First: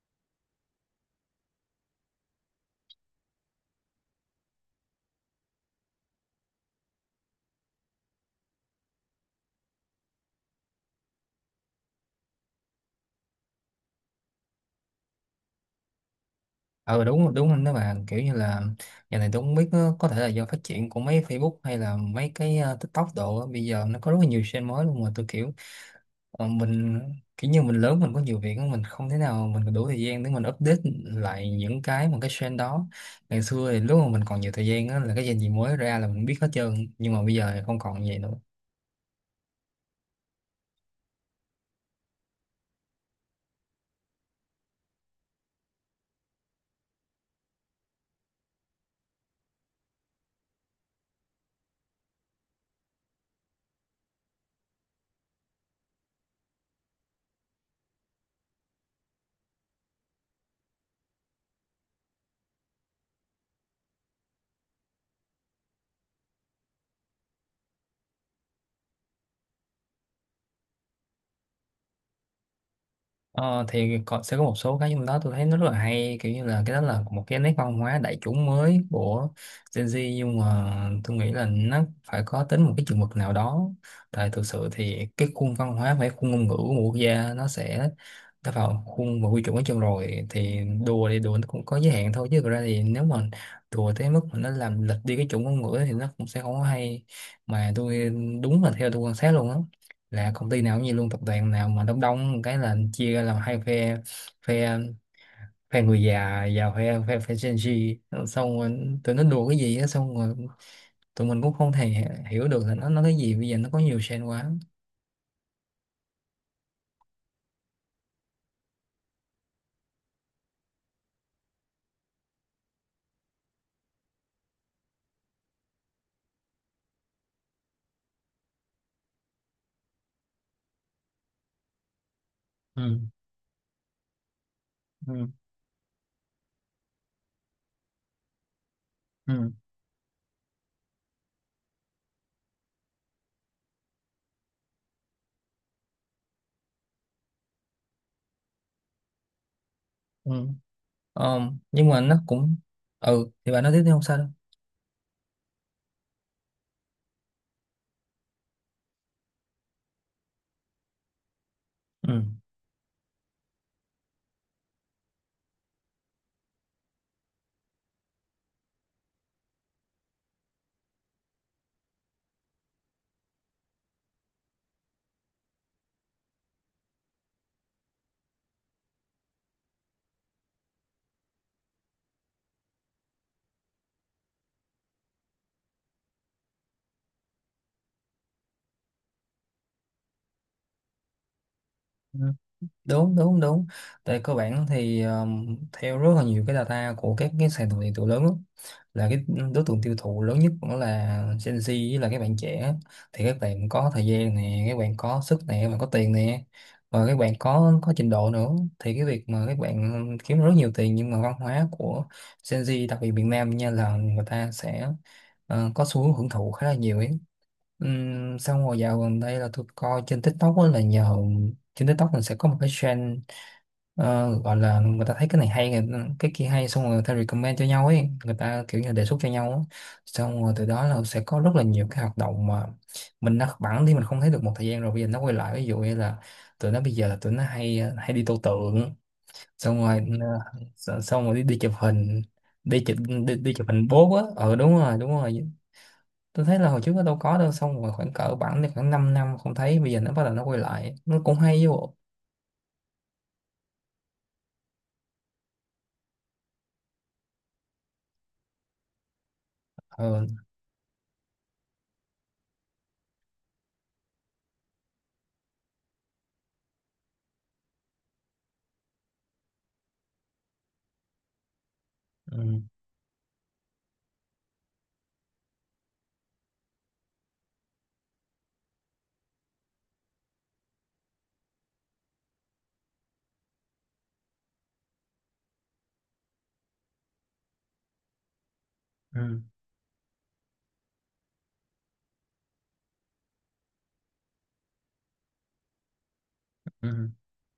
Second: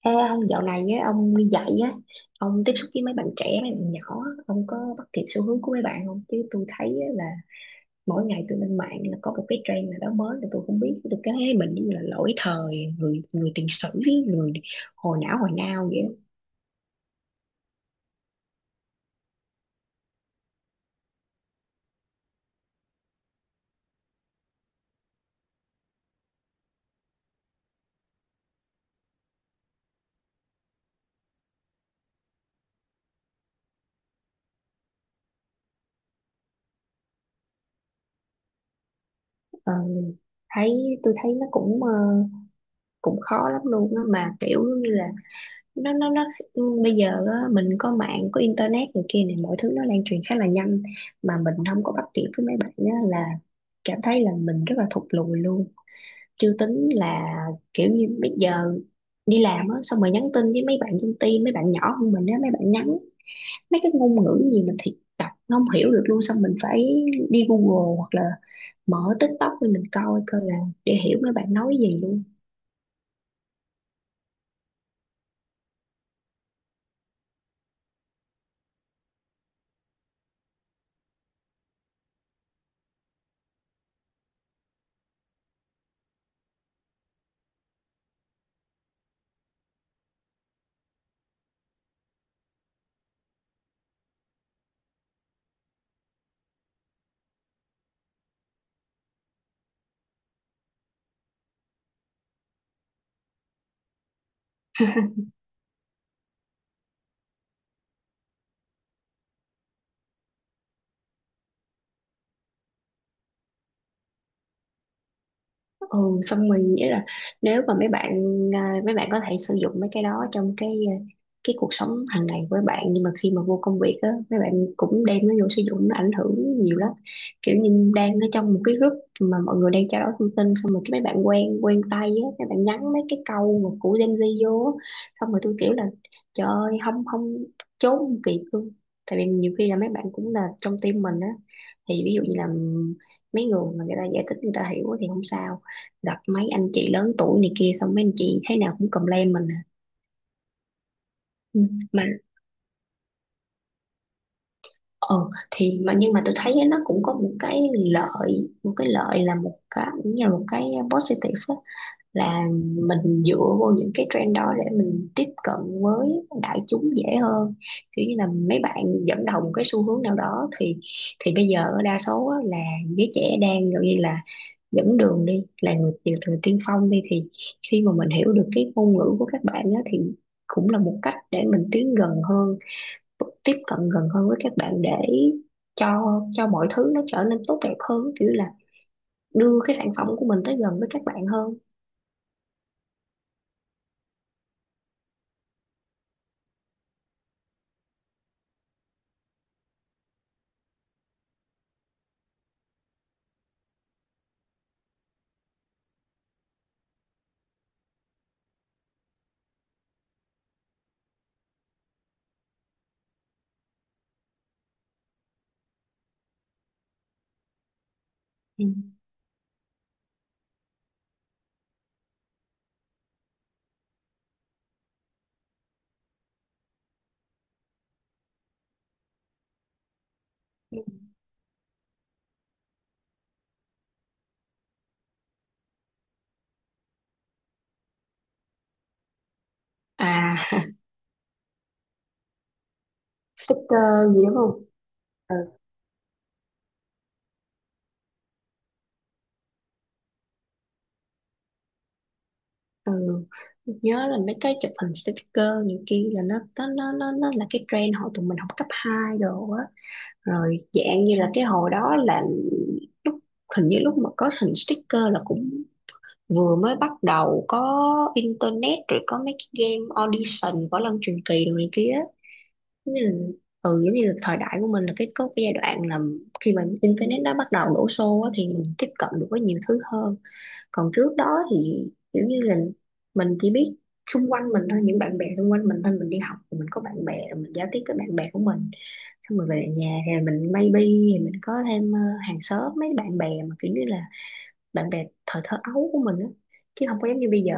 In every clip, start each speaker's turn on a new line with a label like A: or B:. A: Ê ông dạo này á, ông đi dạy á, ông tiếp xúc với mấy bạn trẻ, mấy bạn nhỏ, ông có bắt kịp xu hướng của mấy bạn không? Chứ tôi thấy á, là mỗi ngày tôi lên mạng là có một cái trend nào đó mới là tôi không biết, tôi cứ thấy mình như là lỗi thời, người người tiền sử, người hồi não hồi now vậy. Á.
B: Ừ, đúng đúng. Anh đó bà kiểu như là giờ này tôi không biết, có thể là do phát triển của mấy Facebook hay là mấy cái TikTok đồ á. Bây giờ nó có rất là nhiều trend mới luôn mà tôi kiểu mình kiểu như mình lớn, mình có nhiều việc á, mình không thể nào mình đủ thời gian để mình update lại những cái mà cái trend đó. Ngày xưa thì lúc mà mình còn nhiều thời gian á, là cái trend gì mới ra là mình biết hết trơn, nhưng mà bây giờ thì không còn vậy nữa.
A: Ờ, thấy tôi thấy nó cũng cũng khó lắm luôn á, mà kiểu như là nó ừ, bây giờ á, mình có mạng có internet này kia này mọi thứ nó lan truyền khá là nhanh mà mình không có bắt kịp với mấy bạn á, là cảm thấy là mình rất là thụt lùi luôn, chưa tính là kiểu như bây giờ đi làm á xong rồi nhắn tin với mấy bạn trong team, mấy bạn nhỏ hơn mình á, mấy bạn nhắn mấy cái ngôn ngữ gì mình thì đọc không hiểu được luôn, xong mình phải đi Google hoặc là mở TikTok để mình coi coi là để hiểu mấy bạn nói gì luôn.
B: Ờ, thì có, sẽ có một số cái trong đó tôi thấy nó rất là hay, kiểu như là cái đó là một cái nét văn hóa đại chúng mới của Gen Z, nhưng mà tôi nghĩ là nó phải có tính một cái chừng mực nào đó. Tại thực sự thì cái khuôn văn hóa và cái khuôn ngôn ngữ của một quốc gia nó sẽ đã vào khuôn và quy chuẩn ở chân rồi, thì đùa nó cũng có giới hạn thôi, chứ thực ra thì nếu mà đùa tới mức mà nó làm lệch đi cái chuẩn ngôn ngữ thì nó cũng sẽ không có hay. Mà tôi, đúng là theo tôi quan sát luôn á, là công ty nào cũng như luôn, tập đoàn nào mà đông đông cái là chia ra làm hai phe phe phe người già và phe phe phe Gen Z. Xong rồi tụi nó đùa cái gì á, xong rồi tụi mình cũng không thể hiểu được là nó nói cái gì. Bây giờ nó có nhiều trend quá.
A: Ừ, xong mình nghĩ là nếu mà mấy bạn mấy bạn có thể sử dụng mấy cái đó trong cái cuộc sống hàng ngày với bạn, nhưng mà khi mà vô công việc á mấy bạn cũng đem nó vô sử dụng nó ảnh hưởng nhiều lắm, kiểu như đang ở trong một cái group mà mọi người đang trao đổi thông tin, xong rồi cái mấy bạn quen quen tay á mấy bạn nhắn
B: Ừ.
A: mấy cái câu mà của Gen Z vô á,
B: Ừ.
A: xong rồi tôi kiểu là trời ơi, không không, trốn không kịp luôn. Tại vì
B: Ừ.
A: nhiều khi là mấy bạn cũng là trong team mình á, thì ví dụ như là mấy người mà người ta giải thích người ta hiểu thì không sao, gặp mấy anh chị lớn tuổi này kia xong mấy anh chị thế nào cũng complain mình à.
B: Ừ. Ờ,
A: Ừ.
B: nhưng mà
A: Mà
B: nó cũng. Ừ, thì bạn nói tiếp đi, không sao đâu.
A: ờ thì mà nhưng mà tôi thấy nó cũng có một cái lợi, một cái lợi là một cái cũng như là một cái positive á, là mình dựa vô những cái trend đó để mình tiếp cận với đại chúng dễ hơn, kiểu như là mấy bạn dẫn đầu một cái xu hướng nào đó thì bây giờ đa số á, là giới trẻ đang gần như là dẫn đường đi, là người tiểu thừa tiên phong đi, thì khi mà mình hiểu được cái ngôn ngữ của các bạn á thì cũng là một cách để mình tiến gần hơn, tiếp cận gần hơn với các bạn để cho mọi thứ nó trở nên tốt đẹp hơn, kiểu là đưa cái sản phẩm của mình tới gần với các bạn hơn.
B: Ừ, đúng đúng đúng. Tại cơ bản thì theo rất là nhiều cái data của các cái sàn thương mại điện tử lớn á, là cái đối tượng tiêu thụ lớn nhất cũng là Gen Z với là các bạn trẻ. Thì các bạn có thời gian nè, các bạn có sức nè, các bạn có tiền nè, và các bạn có trình độ nữa. Thì cái việc mà các bạn kiếm rất nhiều tiền, nhưng mà văn hóa của Gen Z đặc biệt miền Nam nha, là người ta sẽ có xu hướng hưởng thụ khá là nhiều ấy. Xong
A: Ừ.
B: rồi dạo gần đây là tôi coi trên TikTok á, là nhờ trên TikTok mình sẽ có một cái trend gọi là người ta thấy cái này hay, cái kia hay, xong rồi người ta recommend cho nhau ấy, người ta kiểu như đề xuất cho nhau á. Xong rồi từ đó là sẽ có rất là nhiều cái hoạt động mà mình đã bẵng đi, mình không thấy được một thời gian rồi, bây giờ nó quay lại. Ví dụ như là tụi nó bây giờ là tụi nó hay đi tô tượng. Xong rồi
A: À
B: xong rồi đi, đi chụp hình, đi chụp, đi chụp hình
A: sticker
B: bố
A: gì
B: á.
A: đúng
B: Ờ,
A: không.
B: đúng rồi đúng
A: Ừ.
B: rồi. Tôi thấy là hồi trước nó đâu có đâu, xong rồi khoảng cỡ bản thì khoảng 5 năm không thấy, bây giờ nó bắt đầu nó quay lại, nó cũng hay chứ bộ.
A: Ừ. Nhớ là mấy cái chụp hình sticker những kia là nó là cái trend hồi tụi mình học cấp 2 đồ á,
B: Ừ.
A: rồi dạng như là cái hồi đó là lúc, hình như lúc mà có hình sticker là cũng vừa mới bắt đầu có internet, rồi có mấy cái game audition võ lâm truyền kỳ rồi này kia á.
B: Ừ.
A: Giống như là, ừ giống như là thời đại của mình là cái có cái giai đoạn là khi mà internet nó bắt đầu đổ xô á, thì mình tiếp cận được với nhiều thứ hơn. Còn trước đó thì kiểu như là mình chỉ biết xung quanh mình thôi, những bạn bè xung quanh mình thôi, mình đi học thì mình có bạn bè rồi mình giao tiếp với bạn bè của mình, xong
B: Ừ.
A: rồi về lại nhà thì mình maybe thì mình có thêm hàng xóm, mấy bạn bè mà kiểu như là bạn bè thời thơ ấu của mình á, chứ không có
B: Ừ.
A: giống như bây giờ.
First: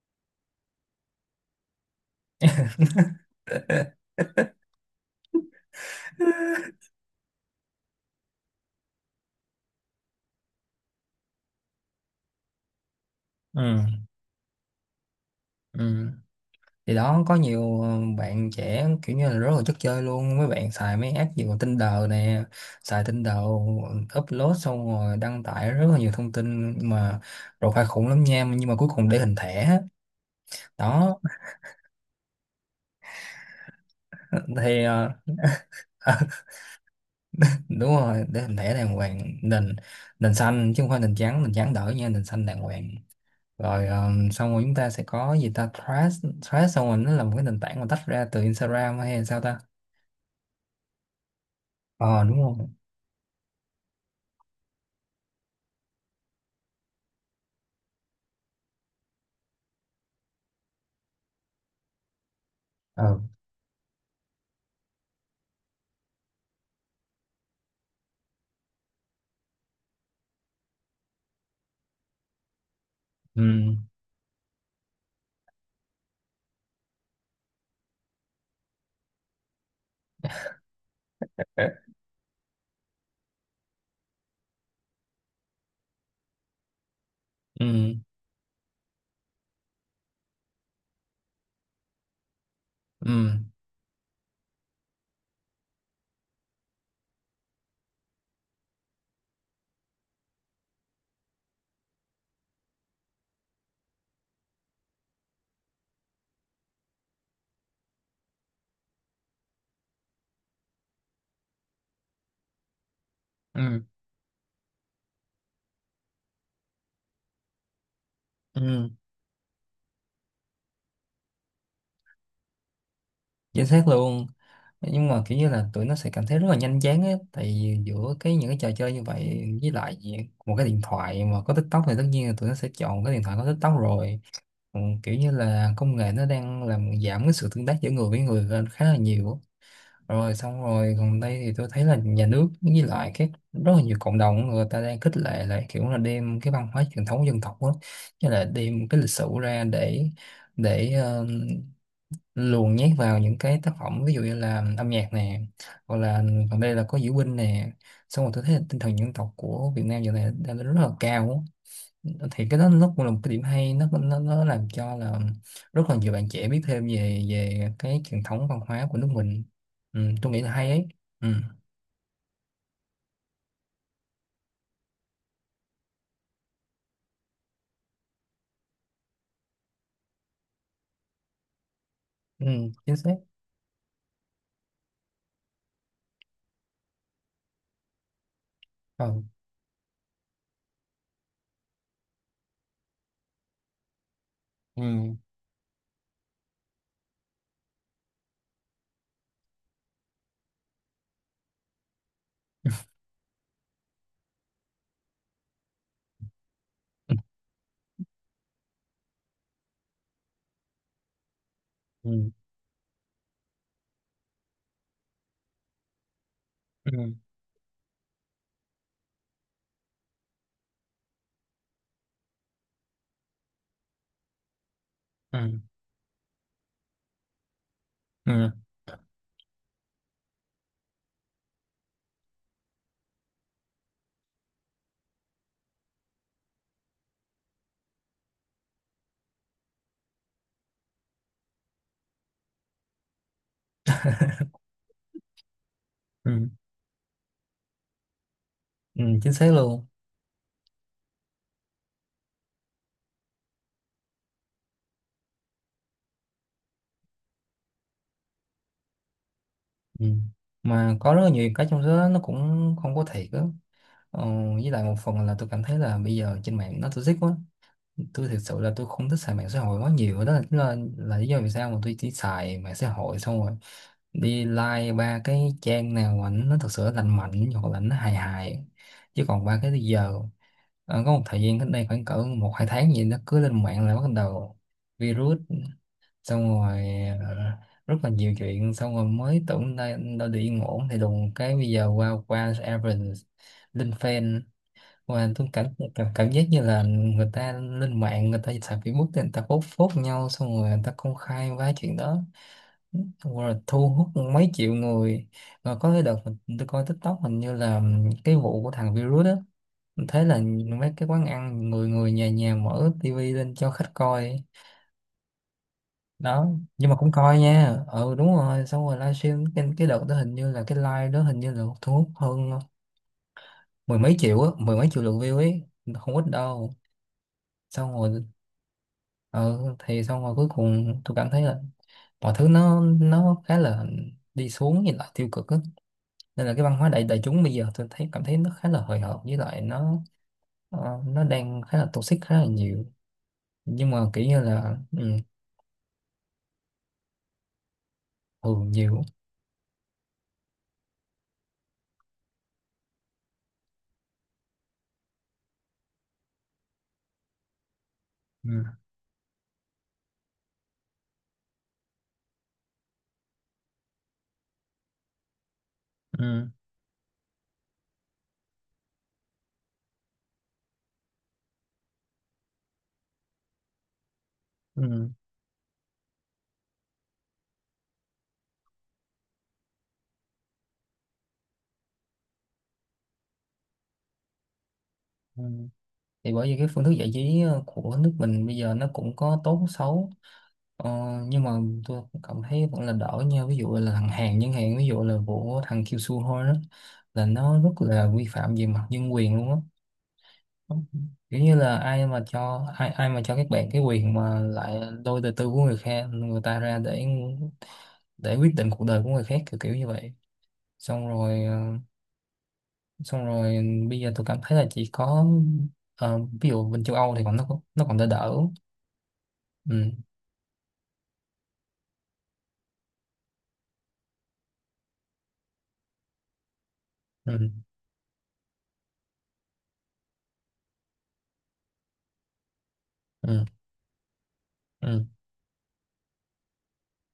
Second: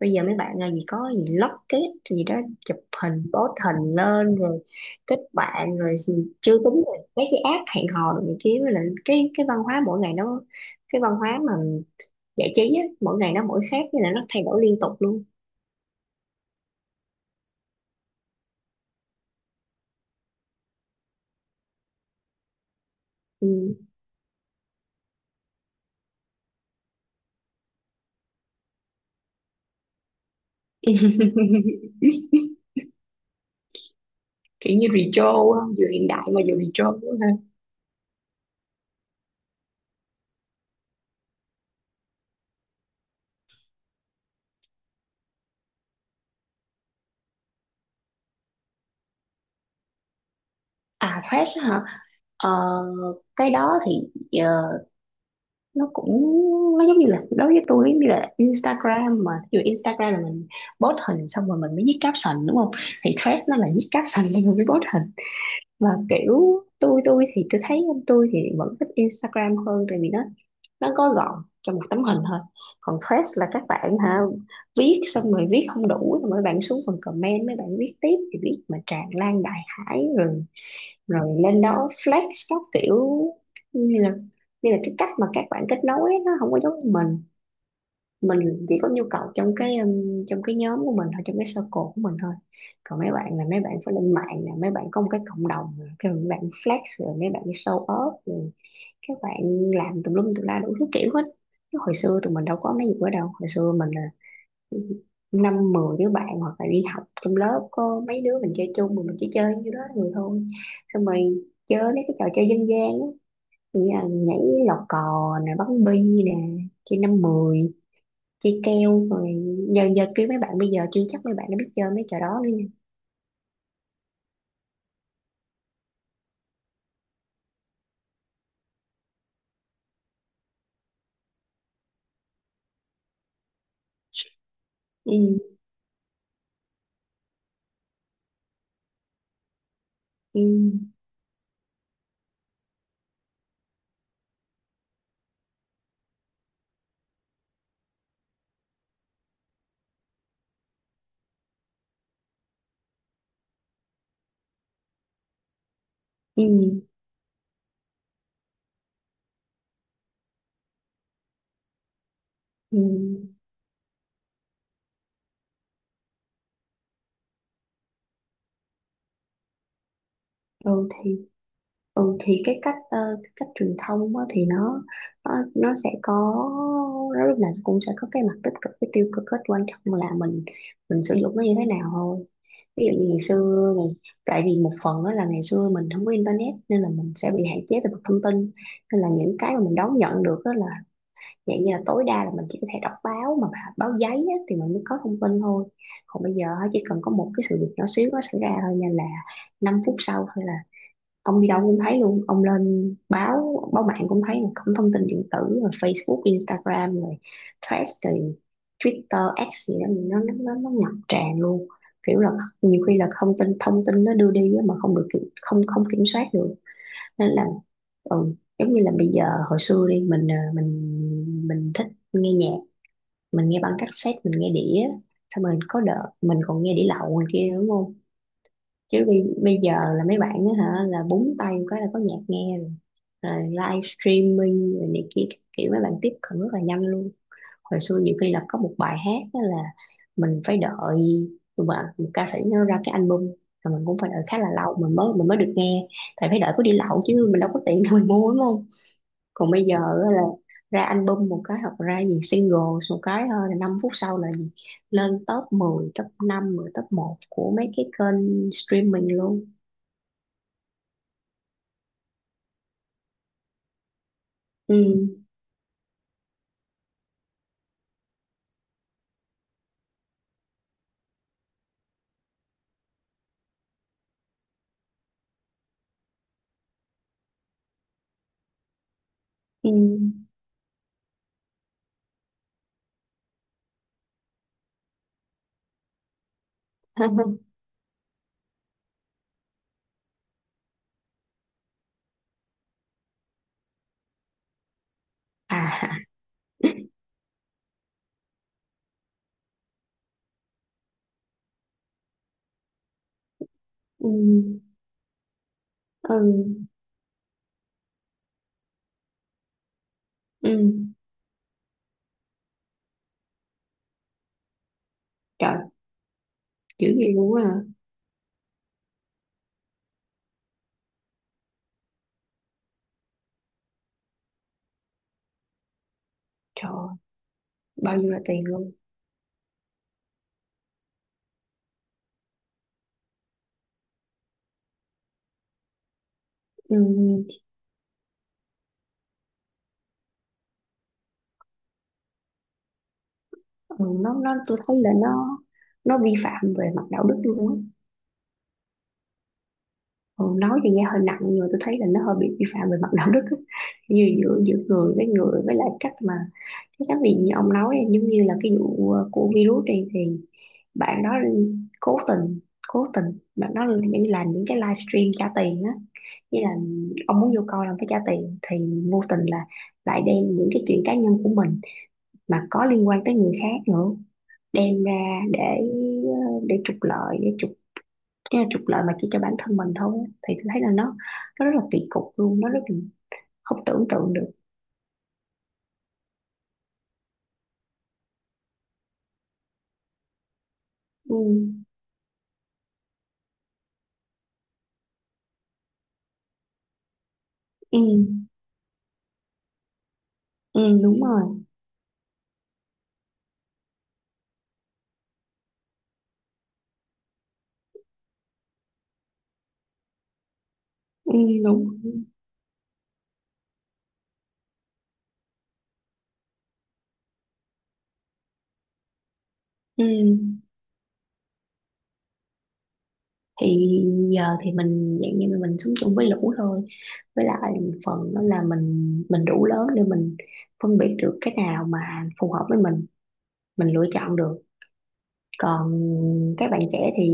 A: Bây giờ mấy bạn là gì có gì lót kết gì đó, chụp hình post hình lên rồi kết bạn rồi, thì chưa tính là mấy cái app hẹn hò rồi này kia, với lại cái văn hóa mỗi ngày nó cái văn hóa mà giải trí á mỗi ngày nó mỗi
B: Ừ.
A: khác, nên là nó thay đổi liên tục luôn.
B: Ừ. Thì đó có nhiều bạn trẻ kiểu như là rất là chất chơi luôn, mấy bạn xài mấy app gì còn Tinder nè, xài Tinder
A: Ừ.
B: upload xong rồi đăng tải rất là nhiều thông tin, mà profile khủng lắm nha, nhưng mà cuối cùng để hình thẻ á. Đó
A: Kiểu
B: thì
A: như retro á, vừa hiện đại mà vừa retro nữa ha.
B: đúng rồi, để hình thẻ đàng hoàng, nền nền xanh chứ không phải nền trắng, nền trắng đỡ nha, nền xanh đàng hoàng rồi. Xong rồi chúng ta sẽ có gì ta, Threads Threads xong rồi, nó là một cái nền tảng mà tách ra từ Instagram hay là sao ta?
A: À fresh hả?
B: Ờ, đúng
A: Ờ,
B: không?
A: cái đó thì ờ, nó cũng nó giống như là, đối với tôi giống như là Instagram, mà ví dụ Instagram là mình post hình xong rồi mình mới viết caption đúng không, thì
B: Ờ.
A: Threads nó là viết caption lên rồi mới post hình. Và kiểu tôi thì tôi thấy, tôi thì vẫn thích Instagram hơn tại vì nó có gọn trong một tấm hình thôi. Còn Threads
B: Ừ.
A: là các bạn hả viết xong rồi viết không đủ rồi mấy bạn xuống phần comment mấy bạn viết tiếp, thì viết mà tràn lan đại hải rồi, rồi lên
B: Ờ.
A: đó flex các kiểu, như là như là cái cách mà các bạn kết nối ấy, nó không có giống mình.
B: Ừ.
A: Mình chỉ có nhu cầu trong cái nhóm của mình thôi, trong cái circle của mình thôi. Còn
B: Ừ.
A: mấy bạn là mấy bạn phải lên mạng nè, mấy bạn có một cái cộng đồng nè, cái mấy bạn flex rồi mấy bạn show off rồi, các bạn làm tùm lum tùm la đủ thứ kiểu hết. Chứ hồi xưa tụi mình đâu có mấy gì đó đâu, hồi xưa mình là năm mười đứa bạn hoặc là đi học trong lớp có mấy đứa mình chơi chung, mà mình chỉ chơi như đó người thôi, xong rồi chơi mấy cái trò chơi dân gian á,
B: Ừ.
A: như là nhảy lò cò nè, bắn bi nè, chơi năm mười, chơi
B: Ừ.
A: keo rồi giờ giờ kêu mấy bạn bây giờ chưa chắc mấy bạn đã biết chơi mấy trò đó nữa nha.
B: Chính xác luôn. Nhưng mà kiểu như là tụi nó sẽ cảm thấy rất là nhanh chán á, tại vì giữa cái những cái trò chơi như vậy với lại một cái điện thoại mà có TikTok thì tất nhiên là tụi nó sẽ chọn cái điện thoại có TikTok rồi. Ừ, kiểu như
A: Ừ,
B: là công nghệ nó đang làm giảm cái sự tương tác giữa người với người lên khá là nhiều á. Rồi
A: ừ,
B: xong rồi gần đây thì tôi thấy là nhà nước với lại các rất là nhiều cộng đồng người ta đang khích lệ lại, kiểu là đem cái văn hóa truyền thống dân tộc đó, như là đem cái lịch sử ra để để ờ, luồn nhét vào những cái tác phẩm, ví dụ như là âm nhạc nè, hoặc là
A: ừ,
B: còn đây là có diễu binh nè. Xong rồi tôi thấy là tinh thần dân tộc của Việt Nam giờ này đang rất là cao á. Thì cái đó nó cũng là một cái
A: ừ.
B: điểm hay, nó làm cho là rất là nhiều bạn trẻ biết thêm về về cái truyền thống văn hóa của nước mình. Ừ, tôi nghĩ là hay ấy.
A: Ừ thì
B: Ừ,
A: Ừ thì cái cách cái cách truyền thông á, thì nó sẽ có, nó lúc nào cũng sẽ có cái mặt tích cực với tiêu cực hết, quan trọng là mình sử dụng nó như thế nào thôi.
B: ừ,
A: Ví
B: chính
A: dụ như
B: xác.
A: ngày xưa ngày, tại vì một phần đó là ngày xưa mình không có internet nên là mình sẽ bị hạn chế về mặt thông tin, nên là
B: Ừ.
A: những cái mà mình đón nhận được đó là dạng như là tối đa là mình chỉ có thể đọc báo mà báo giấy á, thì mình mới có
B: Ừ.
A: thông tin thôi. Còn bây giờ á, chỉ cần có một cái sự việc nhỏ xíu nó xảy ra thôi, nên là 5 phút sau thôi ông đi đâu cũng thấy luôn, ông lên báo báo mạng cũng thấy, mà không thông tin điện tử rồi Facebook Instagram rồi Threads rồi Twitter X gì đó nó ngập tràn luôn, kiểu
B: Ừ.
A: là nhiều khi là thông tin, thông tin nó đưa đi á mà không được không không kiểm soát được,
B: Ừ. Ừ.
A: nên là ừ, giống như là bây giờ hồi xưa đi mình mình thích nghe nhạc, mình nghe băng cassette mình nghe đĩa, xong
B: Ừ.
A: rồi có đợt mình còn nghe đĩa lậu ngoài kia nữa đúng không.
B: Ừ.
A: Chứ bây giờ là mấy bạn á hả là búng tay một cái là có nhạc nghe rồi, rồi live streaming rồi này kia các kiểu mấy bạn tiếp cận rất là nhanh luôn. Hồi xưa nhiều khi là có một bài hát á là mình phải đợi, mà một ca sĩ nó ra cái album rồi mình cũng phải đợi khá là lâu mình mới được nghe, tại phải
B: Ừ.
A: đợi có đi lậu chứ mình đâu có tiền để mình mua đúng không.
B: Ừ. Chính xác
A: Còn bây giờ
B: luôn.
A: á là ra album một cái hoặc ra gì single một cái thôi là 5 phút sau là gì lên top mười, top năm, mười, top một của mấy cái kênh streaming luôn.
B: Ừ. Mà có rất là nhiều cái trong số đó nó cũng không có thiệt á. ờ, với lại một
A: Ừ.
B: phần là tôi cảm thấy là bây giờ trên mạng nó toxic quá. Tôi thực sự là tôi không thích xài mạng xã hội quá nhiều, đó là lý do vì sao mà tôi chỉ xài mạng xã hội, xong rồi đi like ba cái trang nào mà nó thật sự lành mạnh hoặc là nó hài hài, chứ còn ba
A: Ừ.
B: cái bây giờ có một thời gian cách đây khoảng cỡ một hai tháng gì, nó cứ lên mạng là bắt đầu virus. Xong rồi ờ, rất là nhiều chuyện, xong rồi mới tưởng đây đâu được yên ổn, thì đùng cái bây giờ qua qua Evans lên fan. Và tôi cảm,
A: À.
B: cảm cảm giác như là người ta lên mạng, người ta xài Facebook thì người ta post phốt nhau, xong rồi người ta công khai quá chuyện đó. Đúng rồi, thu hút
A: Ừ.
B: mấy triệu người. Và có cái
A: Ừ.
B: đợt tôi coi TikTok, hình như là cái vụ của thằng virus đó. Mình thấy là
A: Ừ.
B: mấy cái quán ăn người người nhà nhà mở tivi lên cho khách coi.
A: Trời.
B: Đó.
A: Dữ
B: Nhưng mà cũng
A: vậy luôn
B: coi
A: á hả?
B: nha, ừ đúng rồi. Xong rồi livestream cái đợt đó, hình như là cái live đó hình như là thu hút hơn mười mấy triệu á, mười mấy triệu lượt view ấy, không ít đâu.
A: Trời.
B: Xong
A: Bao nhiêu là
B: rồi
A: tiền luôn.
B: ừ, thì xong rồi cuối cùng tôi cảm thấy là mọi thứ nó khá là đi xuống, nhìn lại tiêu cực á. Nên là cái văn
A: Ừ,
B: hóa đại đại chúng bây giờ tôi thấy cảm thấy nó khá là hời hợt, với lại nó nó đang khá là toxic khá là nhiều.
A: ừ
B: Nhưng mà
A: nó
B: kiểu
A: nó
B: như
A: tôi thấy
B: là
A: là
B: ừ,
A: nó vi phạm về mặt đạo đức luôn á.
B: thường nhiều.
A: Ừ, nói thì nghe hơi nặng nhưng mà tôi thấy là nó hơi bị vi phạm về mặt đạo đức á, như giữa giữa người với người, với lại cách mà Thế các vị như ông nói em giống như là cái
B: Ừ,
A: vụ của virus này thì bạn đó cố tình, cố tình bạn đó những làm những cái livestream trả tiền á, như
B: ừ,
A: là ông muốn vô coi ông phải trả tiền, thì vô tình là lại đem những cái chuyện cá nhân của mình mà có liên quan tới người khác nữa đem
B: ừ,
A: ra để để trục lợi, để trục, tức là trục lợi mà chỉ cho bản thân mình thôi á. Thì tôi thấy là nó rất là kỳ cục luôn, nó rất là không tưởng tượng được.
B: ừ. Thì bởi vì cái phương thức giải trí của nước mình bây giờ nó cũng có tốt xấu. Ờ,
A: Ừ,
B: nhưng mà tôi cũng cảm thấy vẫn là đỡ nha, ví dụ là thằng Hàn chẳng hạn, ví dụ là vụ thằng Kiều Su thôi đó, là nó rất
A: ừ,
B: là vi phạm về mặt nhân quyền luôn á.
A: ừ đúng rồi.
B: Kiểu như là ai mà cho ai, ai mà cho các bạn cái quyền mà lại lôi đời tư của người khác, người ta ra để quyết định cuộc đời của người khác, kiểu kiểu như vậy. Xong
A: Ừ,
B: rồi
A: đúng.
B: xong rồi bây giờ tôi cảm thấy là chỉ có ví dụ bên châu Âu thì còn nó nó còn đỡ đỡ.
A: Ừ.
B: Ừ.
A: Thì giờ thì mình dạng như là mình sống chung với lũ thôi, với
B: Ừ.
A: lại một phần đó là mình đủ lớn để mình phân biệt được cái nào mà phù hợp với mình
B: Ừ.
A: mình lựa chọn được.
B: Ừ.
A: Còn các bạn trẻ thì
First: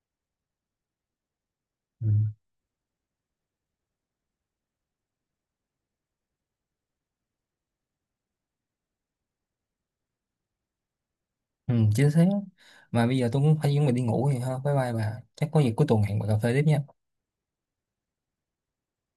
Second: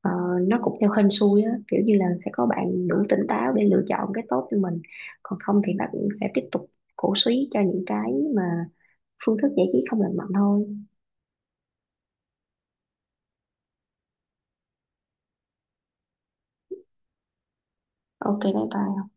A: ờ, nó cũng theo hên xui á, kiểu như là
B: Ừ,
A: sẽ có bạn đủ tỉnh táo để lựa chọn cái tốt cho mình, còn không thì bạn sẽ tiếp tục cổ suý cho những cái mà phương thức giải trí không lành mạnh thôi.
B: ừ, chính xác. Mà bây giờ tôi cũng phải chuẩn bị đi ngủ rồi ha, bye bye bà, chắc có gì cuối tuần hẹn bà cà phê tiếp nha.
A: Ok bye bye.